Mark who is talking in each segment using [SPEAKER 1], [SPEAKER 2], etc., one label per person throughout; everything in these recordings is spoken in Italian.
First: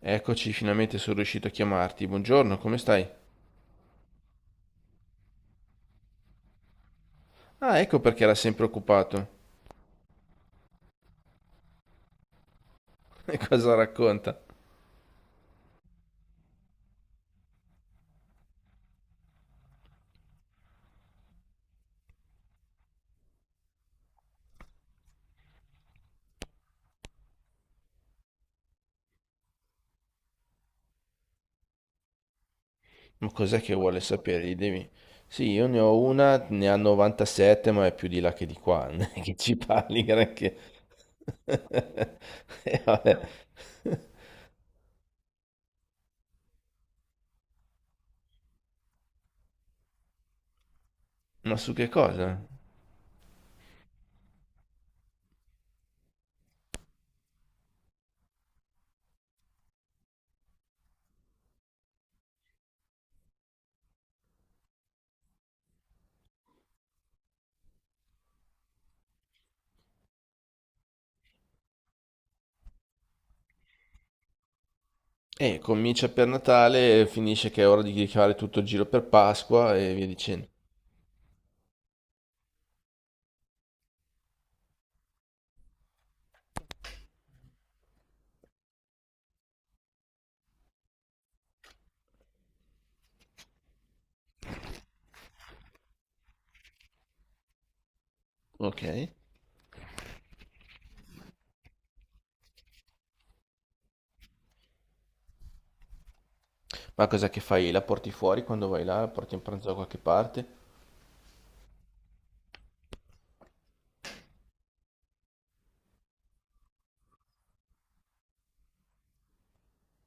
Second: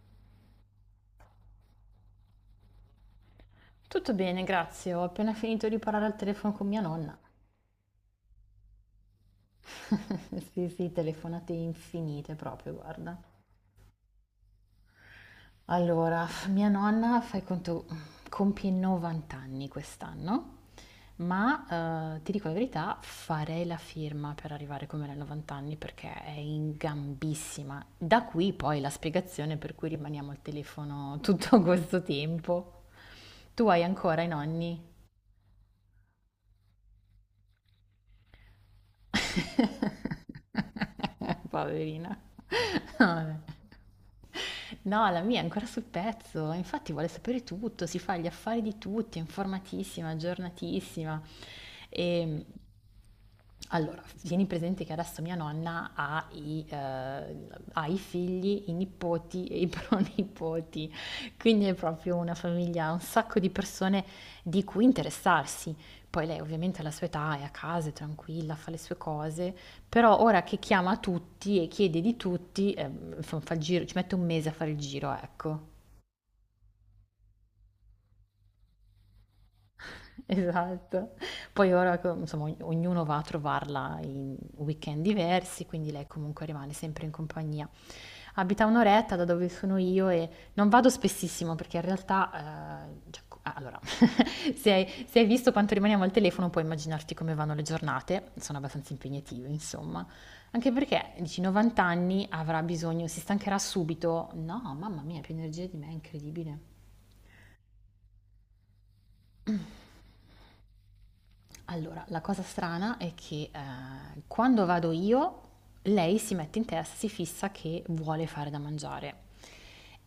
[SPEAKER 1] Eccoci, finalmente sono riuscito a chiamarti. Buongiorno, come stai?
[SPEAKER 2] Tutto bene, grazie. Ho appena finito di parlare al telefono con mia nonna.
[SPEAKER 1] Ah, ecco perché era sempre occupato.
[SPEAKER 2] Sì, sì, telefonate infinite proprio, guarda.
[SPEAKER 1] E cosa racconta?
[SPEAKER 2] Allora, mia nonna, fai conto, compie 90 anni quest'anno, ma ti dico la verità, farei la firma per arrivare come lei a 90 anni perché è in gambissima. Da qui poi la spiegazione per cui rimaniamo al telefono tutto questo tempo.
[SPEAKER 1] Ma cos'è
[SPEAKER 2] Tu
[SPEAKER 1] che
[SPEAKER 2] hai
[SPEAKER 1] vuole
[SPEAKER 2] ancora i
[SPEAKER 1] sapere? Gli
[SPEAKER 2] nonni?
[SPEAKER 1] devi... Sì, io ne ho una, ne ha 97, ma è più di là che di qua. Non è che ci parli granché.
[SPEAKER 2] Poverina.
[SPEAKER 1] E vabbè.
[SPEAKER 2] Vabbè. No, la mia è ancora sul pezzo, infatti vuole sapere tutto, si fa gli affari di tutti, è informatissima, aggiornatissima.
[SPEAKER 1] Ma su che cosa?
[SPEAKER 2] E, allora, tieni presente che adesso mia nonna ha i figli, i nipoti e i pronipoti, quindi è proprio una famiglia, un sacco di persone di cui interessarsi. Poi lei ovviamente alla sua età è a casa, è tranquilla, fa le sue cose, però ora che chiama tutti e chiede di tutti, fa il giro, ci mette un mese a fare il giro, ecco.
[SPEAKER 1] Comincia per Natale, finisce che è ora di fare tutto il giro per Pasqua e via dicendo.
[SPEAKER 2] Esatto. Poi ora, insomma, ognuno va a trovarla in weekend diversi, quindi lei comunque rimane sempre in compagnia. Abita un'oretta da dove sono io e non vado spessissimo perché in realtà, cioè, allora, se hai visto quanto rimaniamo al telefono puoi immaginarti come vanno le giornate, sono
[SPEAKER 1] Ok.
[SPEAKER 2] abbastanza impegnative, insomma. Anche perché, dici, 90 anni avrà bisogno, si stancherà subito. No, mamma mia, più energia di me, è incredibile.
[SPEAKER 1] Ma cos'è che fai? La porti fuori quando vai là? La porti in pranzo da qualche parte?
[SPEAKER 2] Allora, la cosa strana è che quando vado io, lei si mette in testa, si fissa che vuole fare da mangiare.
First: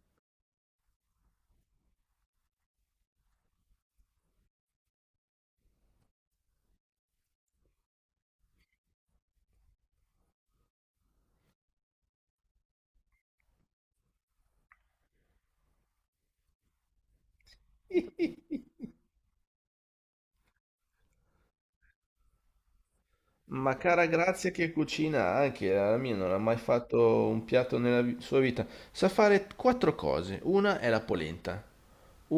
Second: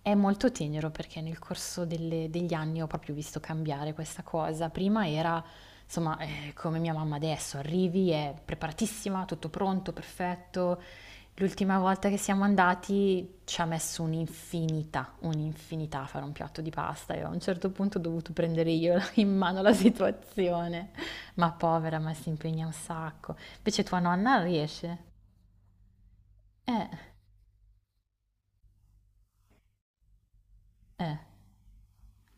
[SPEAKER 2] È molto tenero perché nel corso degli anni ho proprio visto cambiare questa cosa. Prima era, insomma, come mia mamma adesso, arrivi, è preparatissima, tutto pronto, perfetto. L'ultima volta che siamo andati ci ha messo un'infinità, un'infinità a fare un piatto di pasta e a un certo punto ho dovuto prendere io in mano la situazione. Ma povera, ma si impegna un sacco.
[SPEAKER 1] Ma
[SPEAKER 2] Invece tua
[SPEAKER 1] cara
[SPEAKER 2] nonna
[SPEAKER 1] Grazia che
[SPEAKER 2] riesce?
[SPEAKER 1] cucina anche, la mia non ha mai
[SPEAKER 2] Eh,
[SPEAKER 1] fatto un piatto nella sua vita. Sa fare quattro cose. Una è la
[SPEAKER 2] eh.
[SPEAKER 1] polenta,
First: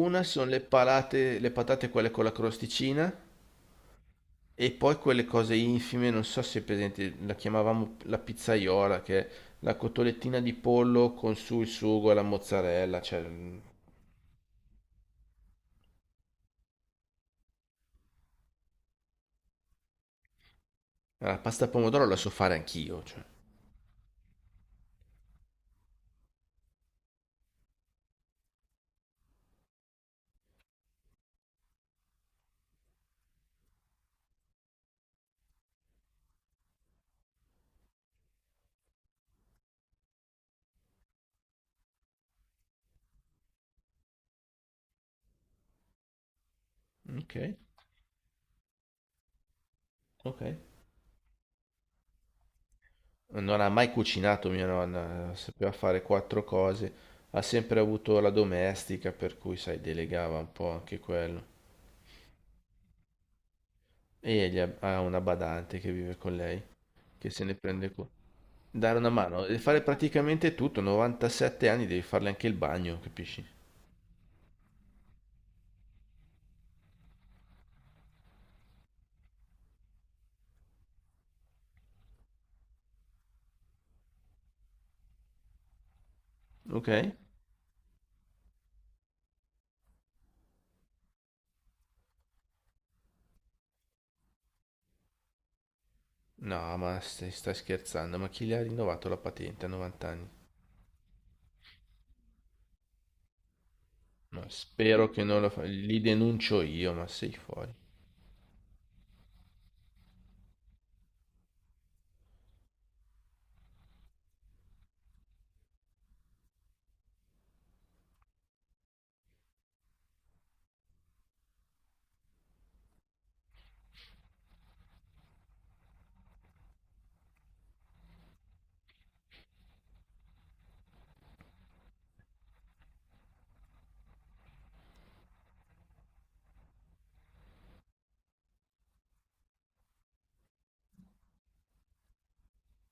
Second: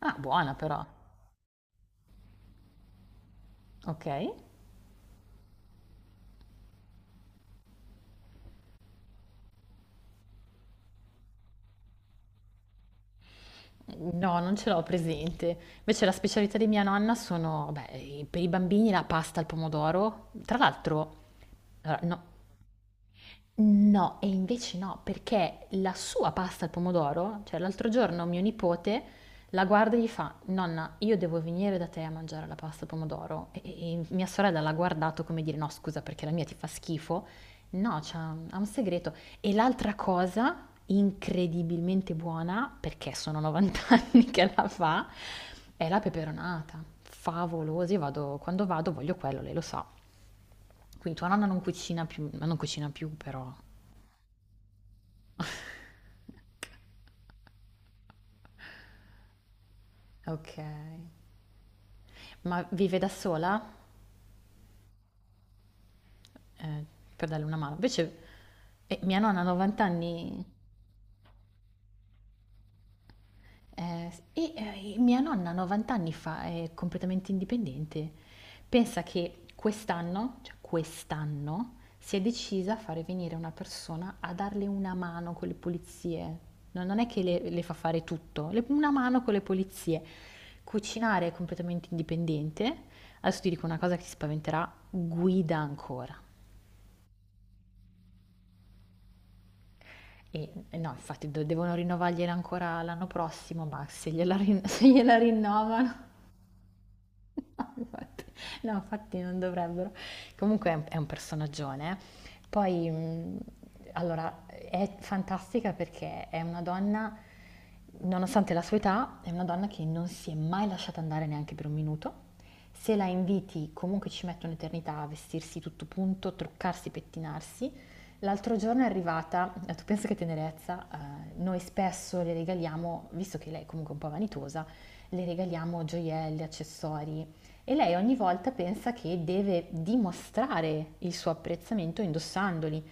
[SPEAKER 2] Ah,
[SPEAKER 1] sono
[SPEAKER 2] buona
[SPEAKER 1] le
[SPEAKER 2] però.
[SPEAKER 1] palate, le patate quelle con la crosticina
[SPEAKER 2] Ok.
[SPEAKER 1] e poi quelle cose infime, non so se è presente, la chiamavamo la pizzaiola, che è la cotolettina di pollo con su il sugo e la mozzarella,
[SPEAKER 2] No, non ce l'ho presente. Invece la specialità di mia nonna sono, beh, per i bambini la pasta al pomodoro. Tra l'altro,
[SPEAKER 1] la pasta al
[SPEAKER 2] allora,
[SPEAKER 1] pomodoro la
[SPEAKER 2] no,
[SPEAKER 1] so fare anch'io, cioè.
[SPEAKER 2] No, e invece no, perché la sua pasta al pomodoro, cioè l'altro giorno mio nipote la guarda e gli fa: Nonna, io devo venire da te a mangiare la pasta al pomodoro. E mia sorella l'ha guardato come dire: No, scusa, perché la mia ti fa schifo. No, ha un segreto. E l'altra cosa incredibilmente buona, perché sono 90 anni che la fa, è la peperonata.
[SPEAKER 1] Ok,
[SPEAKER 2] Favolosa, io vado, quando vado voglio quello, lei lo sa.
[SPEAKER 1] ok.
[SPEAKER 2] Quindi tua nonna non cucina più, ma non cucina più, però.
[SPEAKER 1] Non ha mai cucinato mia nonna, sapeva fare quattro cose, ha sempre avuto la domestica, per cui, sai, delegava un po' anche
[SPEAKER 2] Okay.
[SPEAKER 1] quello.
[SPEAKER 2] Ma vive da sola?
[SPEAKER 1] E egli ha una badante che vive con lei,
[SPEAKER 2] Ehm, per
[SPEAKER 1] che se
[SPEAKER 2] darle
[SPEAKER 1] ne
[SPEAKER 2] una mano.
[SPEAKER 1] prende cura.
[SPEAKER 2] Invece,
[SPEAKER 1] Dare una
[SPEAKER 2] mia nonna
[SPEAKER 1] mano,
[SPEAKER 2] ha
[SPEAKER 1] e fare
[SPEAKER 2] 90 anni,
[SPEAKER 1] praticamente tutto, 97 anni devi farle anche il bagno, capisci?
[SPEAKER 2] mia nonna 90 anni fa è completamente indipendente. Pensa che quest'anno, cioè quest'anno, si è decisa a fare venire una persona a darle una mano con le pulizie. No, non è
[SPEAKER 1] Ok?
[SPEAKER 2] che le fa fare tutto, le una mano con le pulizie. Cucinare è completamente indipendente. Adesso ti dico una cosa che ti spaventerà: guida ancora.
[SPEAKER 1] No, ma stai scherzando, ma chi le ha rinnovato la patente a 90 anni?
[SPEAKER 2] E no, infatti do devono rinnovargliela ancora l'anno prossimo, ma se gliela
[SPEAKER 1] Ma
[SPEAKER 2] rin se
[SPEAKER 1] spero
[SPEAKER 2] gliela
[SPEAKER 1] che non lo fa,
[SPEAKER 2] rinnovano.
[SPEAKER 1] li denuncio io, ma sei
[SPEAKER 2] No,
[SPEAKER 1] fuori.
[SPEAKER 2] No, infatti non dovrebbero. Comunque è un personaggione. Poi, allora, è fantastica perché è una donna, nonostante la sua età, è una donna che non si è mai lasciata andare neanche per un minuto. Se la inviti, comunque ci mette un'eternità a vestirsi tutto punto, truccarsi, pettinarsi. L'altro giorno è arrivata, tu pensa che tenerezza, noi spesso le regaliamo, visto che lei è comunque un po' vanitosa, le regaliamo gioielli, accessori, e lei ogni volta pensa che deve dimostrare il suo apprezzamento indossandoli.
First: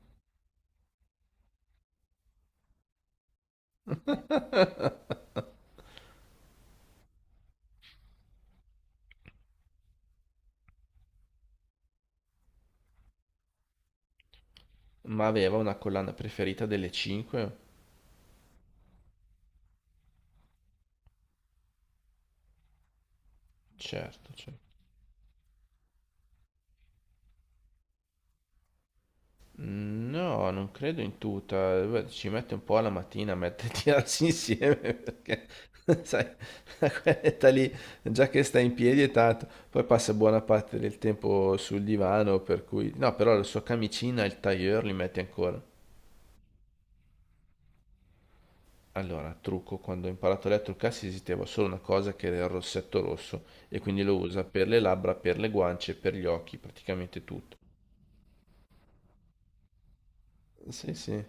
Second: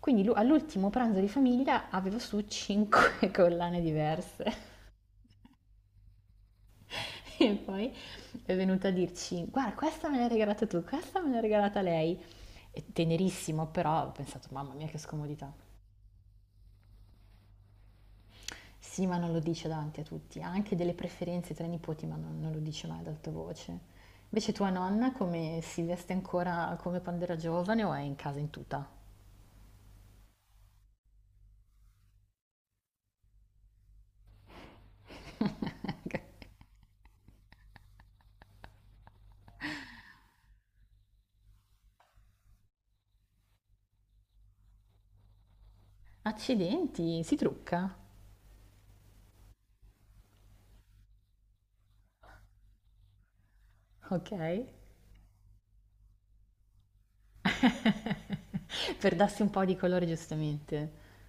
[SPEAKER 2] Quindi all'ultimo pranzo di famiglia aveva su cinque collane diverse e poi è venuta a dirci guarda questa me l'hai regalata tu, questa me l'ha regalata lei. È tenerissimo però ho pensato mamma mia che
[SPEAKER 1] Ma
[SPEAKER 2] scomodità.
[SPEAKER 1] aveva una collana preferita delle 5?
[SPEAKER 2] Sì, ma non lo dice davanti a tutti, ha anche delle preferenze tra i nipoti ma non lo dice mai ad alta voce.
[SPEAKER 1] Certo,
[SPEAKER 2] Invece
[SPEAKER 1] certo.
[SPEAKER 2] tua nonna come si veste ancora come quando era giovane o è in casa in tuta?
[SPEAKER 1] No, non credo in tuta. Beh, ci mette un po' alla mattina a metterti a tirarsi insieme perché, sai, quell'età lì, già che stai in piedi è tanto. Poi passa buona parte del tempo sul divano, per cui... No, però la sua camicina e il tailleur li metti ancora.
[SPEAKER 2] Accidenti, si trucca,
[SPEAKER 1] Allora, trucco, quando ho imparato a lei a truccarsi esisteva solo una cosa che era il rossetto rosso e quindi lo
[SPEAKER 2] ok.
[SPEAKER 1] usa per le labbra, per le guance, per gli occhi, praticamente tutto.
[SPEAKER 2] Per darsi un po' di colore, giustamente.
[SPEAKER 1] Sì, sì.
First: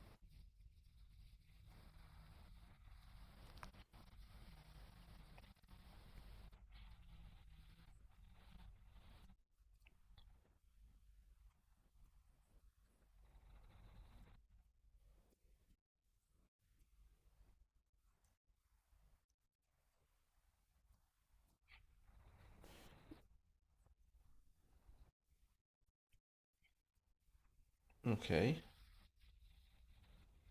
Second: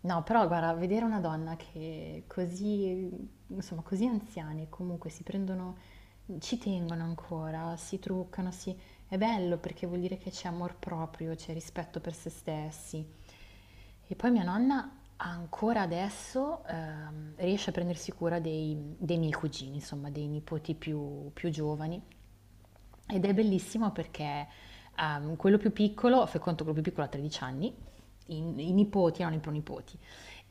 [SPEAKER 2] No, però guarda, vedere una donna che così, insomma, così anziane comunque si prendono, ci tengono ancora, si truccano, è bello perché vuol dire che c'è amor proprio, c'è rispetto per se stessi. E poi mia nonna ancora adesso riesce a prendersi cura dei miei cugini, insomma, dei nipoti più giovani. Ed è bellissimo perché quello più piccolo, fai conto quello più piccolo ha 13 anni, i,
[SPEAKER 1] Ok.
[SPEAKER 2] i nipoti erano i pronipoti,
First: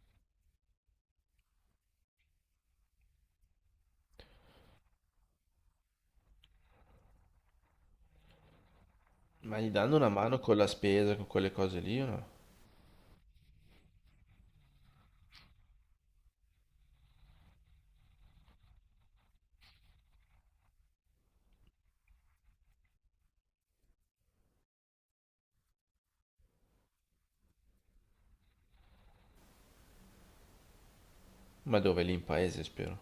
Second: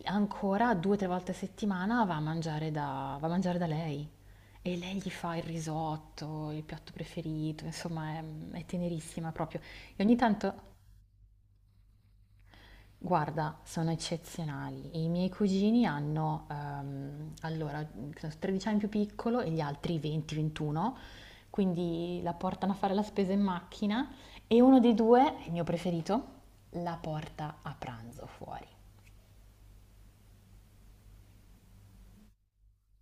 [SPEAKER 2] ancora due o tre volte a settimana va a mangiare da lei. E lei gli fa il risotto, il piatto preferito, insomma è tenerissima
[SPEAKER 1] Ma
[SPEAKER 2] proprio.
[SPEAKER 1] gli danno
[SPEAKER 2] E
[SPEAKER 1] una
[SPEAKER 2] ogni
[SPEAKER 1] mano con la
[SPEAKER 2] tanto.
[SPEAKER 1] spesa, con quelle cose lì o no?
[SPEAKER 2] Guarda, sono eccezionali. I miei cugini hanno, allora, credo 13 anni più piccolo e gli altri 20-21, quindi la portano a fare la spesa in macchina e uno dei due, il mio preferito, la porta a pranzo fuori.
[SPEAKER 1] Ma dove? Lì in paese, spero.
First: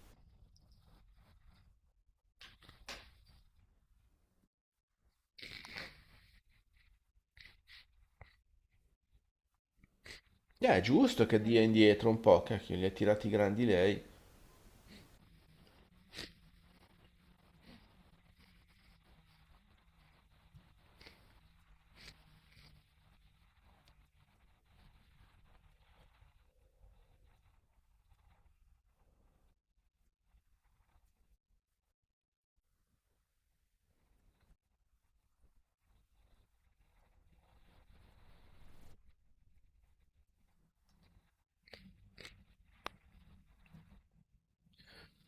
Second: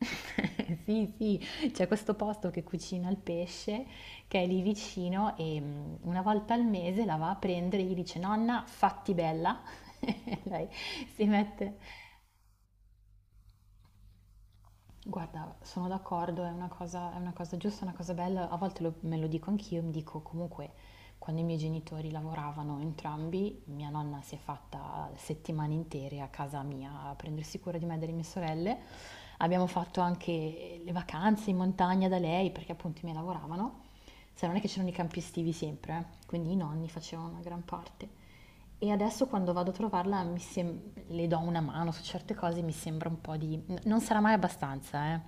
[SPEAKER 2] Sì, sì, c'è questo posto che cucina il pesce che è lì vicino e una volta al mese la va a prendere e gli dice: Nonna, fatti bella. Lei
[SPEAKER 1] È
[SPEAKER 2] si
[SPEAKER 1] giusto che dia
[SPEAKER 2] mette.
[SPEAKER 1] indietro un po', cacchio, li ha tirati grandi lei.
[SPEAKER 2] Guarda, sono d'accordo, è una cosa giusta, è una cosa bella. A volte me lo dico anch'io, mi dico comunque quando i miei genitori lavoravano entrambi, mia nonna si è fatta settimane intere a casa mia a prendersi cura di me e delle mie sorelle. Abbiamo fatto anche le vacanze in montagna da lei perché appunto i miei lavoravano. Se non è che c'erano i campi estivi sempre, quindi i nonni facevano una gran parte. E adesso quando vado a trovarla le do una mano su certe cose, mi sembra un po' di. Non sarà mai abbastanza, eh.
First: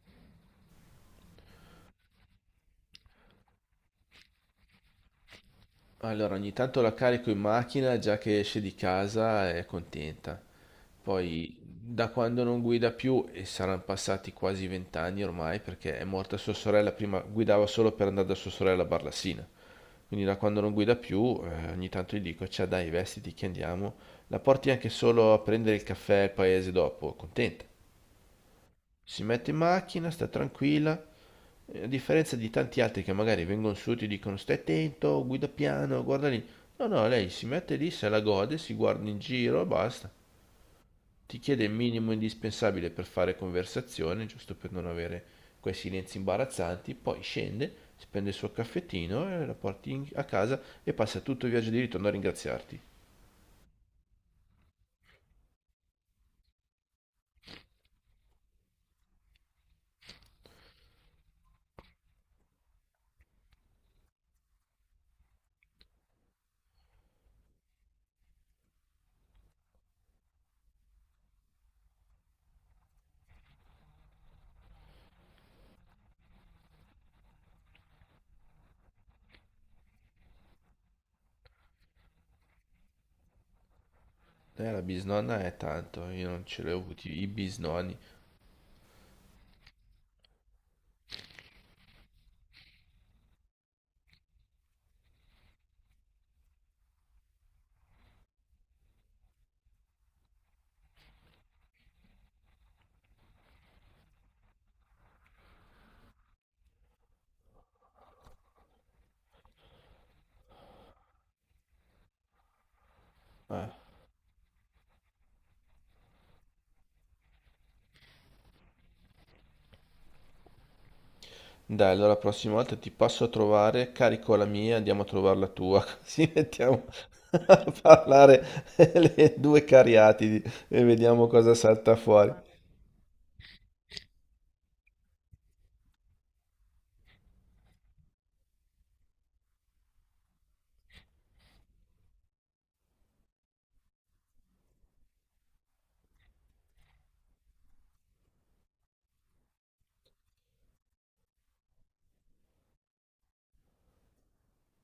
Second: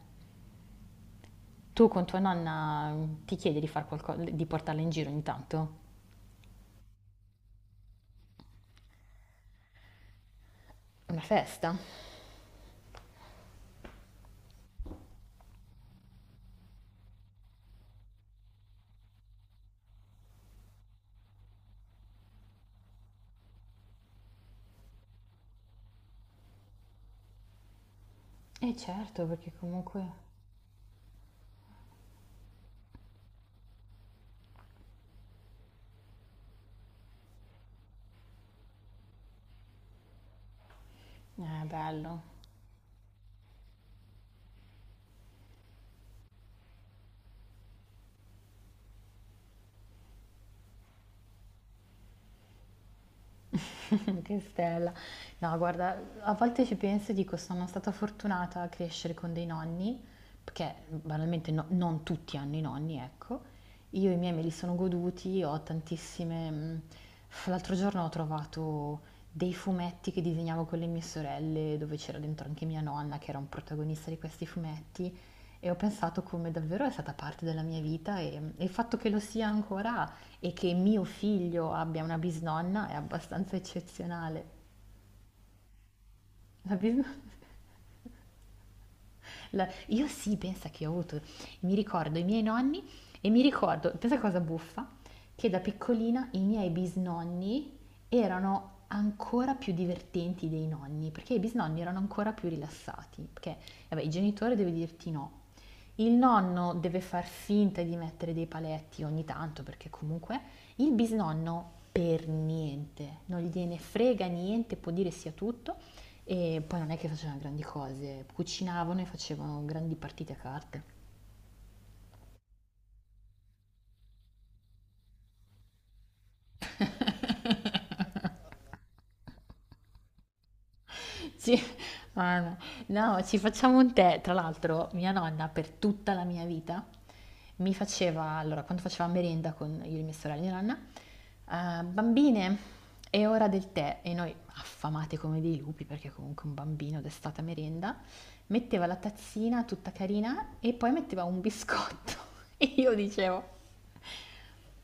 [SPEAKER 2] Tu con tua nonna, ti chiedi di di portarla in giro ogni tanto?
[SPEAKER 1] Allora, ogni tanto la carico in macchina già che esce di casa è contenta.
[SPEAKER 2] Una
[SPEAKER 1] Poi,
[SPEAKER 2] festa?
[SPEAKER 1] da quando non guida più, e saranno passati quasi vent'anni ormai, perché è morta sua sorella, prima guidava solo per andare da sua sorella a Barlassina. Quindi da quando non guida più, ogni tanto gli dico, ciao dai, vestiti che andiamo. La porti anche solo a prendere il caffè al paese dopo, contenta.
[SPEAKER 2] Eh
[SPEAKER 1] Si
[SPEAKER 2] certo,
[SPEAKER 1] mette
[SPEAKER 2] perché
[SPEAKER 1] in
[SPEAKER 2] comunque
[SPEAKER 1] macchina, sta tranquilla, a differenza di tanti altri che magari vengono su e ti dicono stai attento, guida piano, guarda lì. No, no, lei si mette lì, se la gode, si guarda in giro e basta. Ti chiede
[SPEAKER 2] è
[SPEAKER 1] il minimo
[SPEAKER 2] bello.
[SPEAKER 1] indispensabile per fare conversazione, giusto per non avere quei silenzi imbarazzanti, poi scende, si prende il suo caffettino e la porti a casa e passa tutto il viaggio di ritorno a ringraziarti.
[SPEAKER 2] Che stella. No, guarda, a volte ci penso e dico sono stata fortunata a crescere con dei nonni, perché banalmente non tutti hanno i nonni, ecco. Io i miei me li sono goduti, ho tantissime. L'altro giorno ho trovato dei fumetti che disegnavo con le mie sorelle, dove c'era dentro anche mia nonna, che era un protagonista di questi fumetti, e ho pensato come davvero è stata parte della mia vita e il fatto che lo sia ancora e che mio figlio abbia una bisnonna è abbastanza eccezionale.
[SPEAKER 1] La bisnonna è tanto, io non ce l'ho
[SPEAKER 2] La bisnonna.
[SPEAKER 1] avuti i bisnonni.
[SPEAKER 2] Io sì, pensa che ho avuto, mi ricordo i miei nonni e mi ricordo, pensa cosa buffa, che da piccolina i miei bisnonni erano ancora più divertenti dei nonni, perché i bisnonni erano ancora più rilassati, perché vabbè, il genitore deve dirti no. Il nonno deve far finta di mettere dei paletti ogni tanto, perché comunque il bisnonno per niente, non
[SPEAKER 1] Ah,
[SPEAKER 2] gliene frega niente, può dire sia tutto. E poi non è che facevano grandi cose, cucinavano e facevano grandi partite a carte.
[SPEAKER 1] dai, allora la prossima volta ti passo a trovare, carico la mia, andiamo a trovare la tua, così mettiamo a parlare le due cariatidi e vediamo cosa
[SPEAKER 2] Ci-
[SPEAKER 1] salta fuori.
[SPEAKER 2] ah, no. No, ci facciamo un tè. Tra l'altro, mia nonna per tutta la mia vita mi faceva, allora, quando faceva merenda con io e mia sorella e mia nonna, "Ah, bambine, è ora del tè." E noi, affamate come dei lupi, perché comunque un bambino d'estate a merenda, metteva la tazzina tutta carina e poi metteva un biscotto. E io dicevo:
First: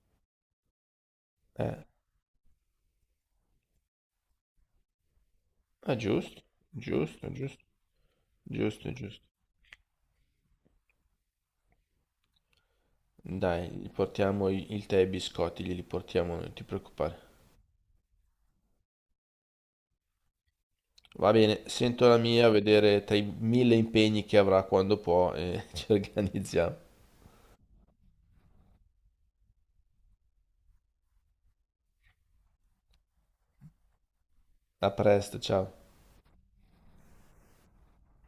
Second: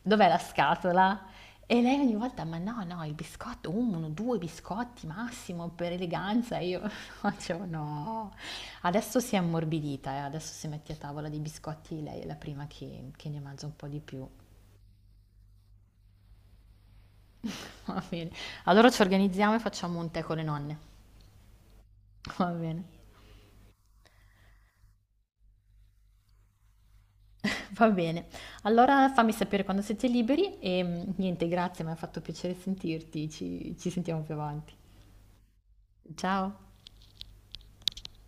[SPEAKER 2] Dov'è la scatola? E
[SPEAKER 1] Eh,
[SPEAKER 2] lei ogni volta, ma no, no, il biscotto, uno, due biscotti massimo per
[SPEAKER 1] ah, giusto,
[SPEAKER 2] eleganza. E io
[SPEAKER 1] giusto, giusto,
[SPEAKER 2] facevo no.
[SPEAKER 1] giusto,
[SPEAKER 2] Adesso
[SPEAKER 1] giusto.
[SPEAKER 2] si è ammorbidita, adesso si mette a tavola dei biscotti, lei è la prima che ne mangia
[SPEAKER 1] Dai,
[SPEAKER 2] un po'
[SPEAKER 1] gli
[SPEAKER 2] di più.
[SPEAKER 1] portiamo il tè e i biscotti, glieli portiamo, noi, non ti preoccupare.
[SPEAKER 2] Va bene. Allora ci organizziamo e facciamo un tè con le nonne.
[SPEAKER 1] Va bene, sento la mia, a
[SPEAKER 2] Va bene.
[SPEAKER 1] vedere tra i mille impegni che avrà quando può e ci organizziamo.
[SPEAKER 2] Va bene. Allora fammi sapere quando siete liberi e niente, grazie, mi ha fatto piacere sentirti. Ci sentiamo più avanti.
[SPEAKER 1] A presto, ciao.
[SPEAKER 2] Ciao.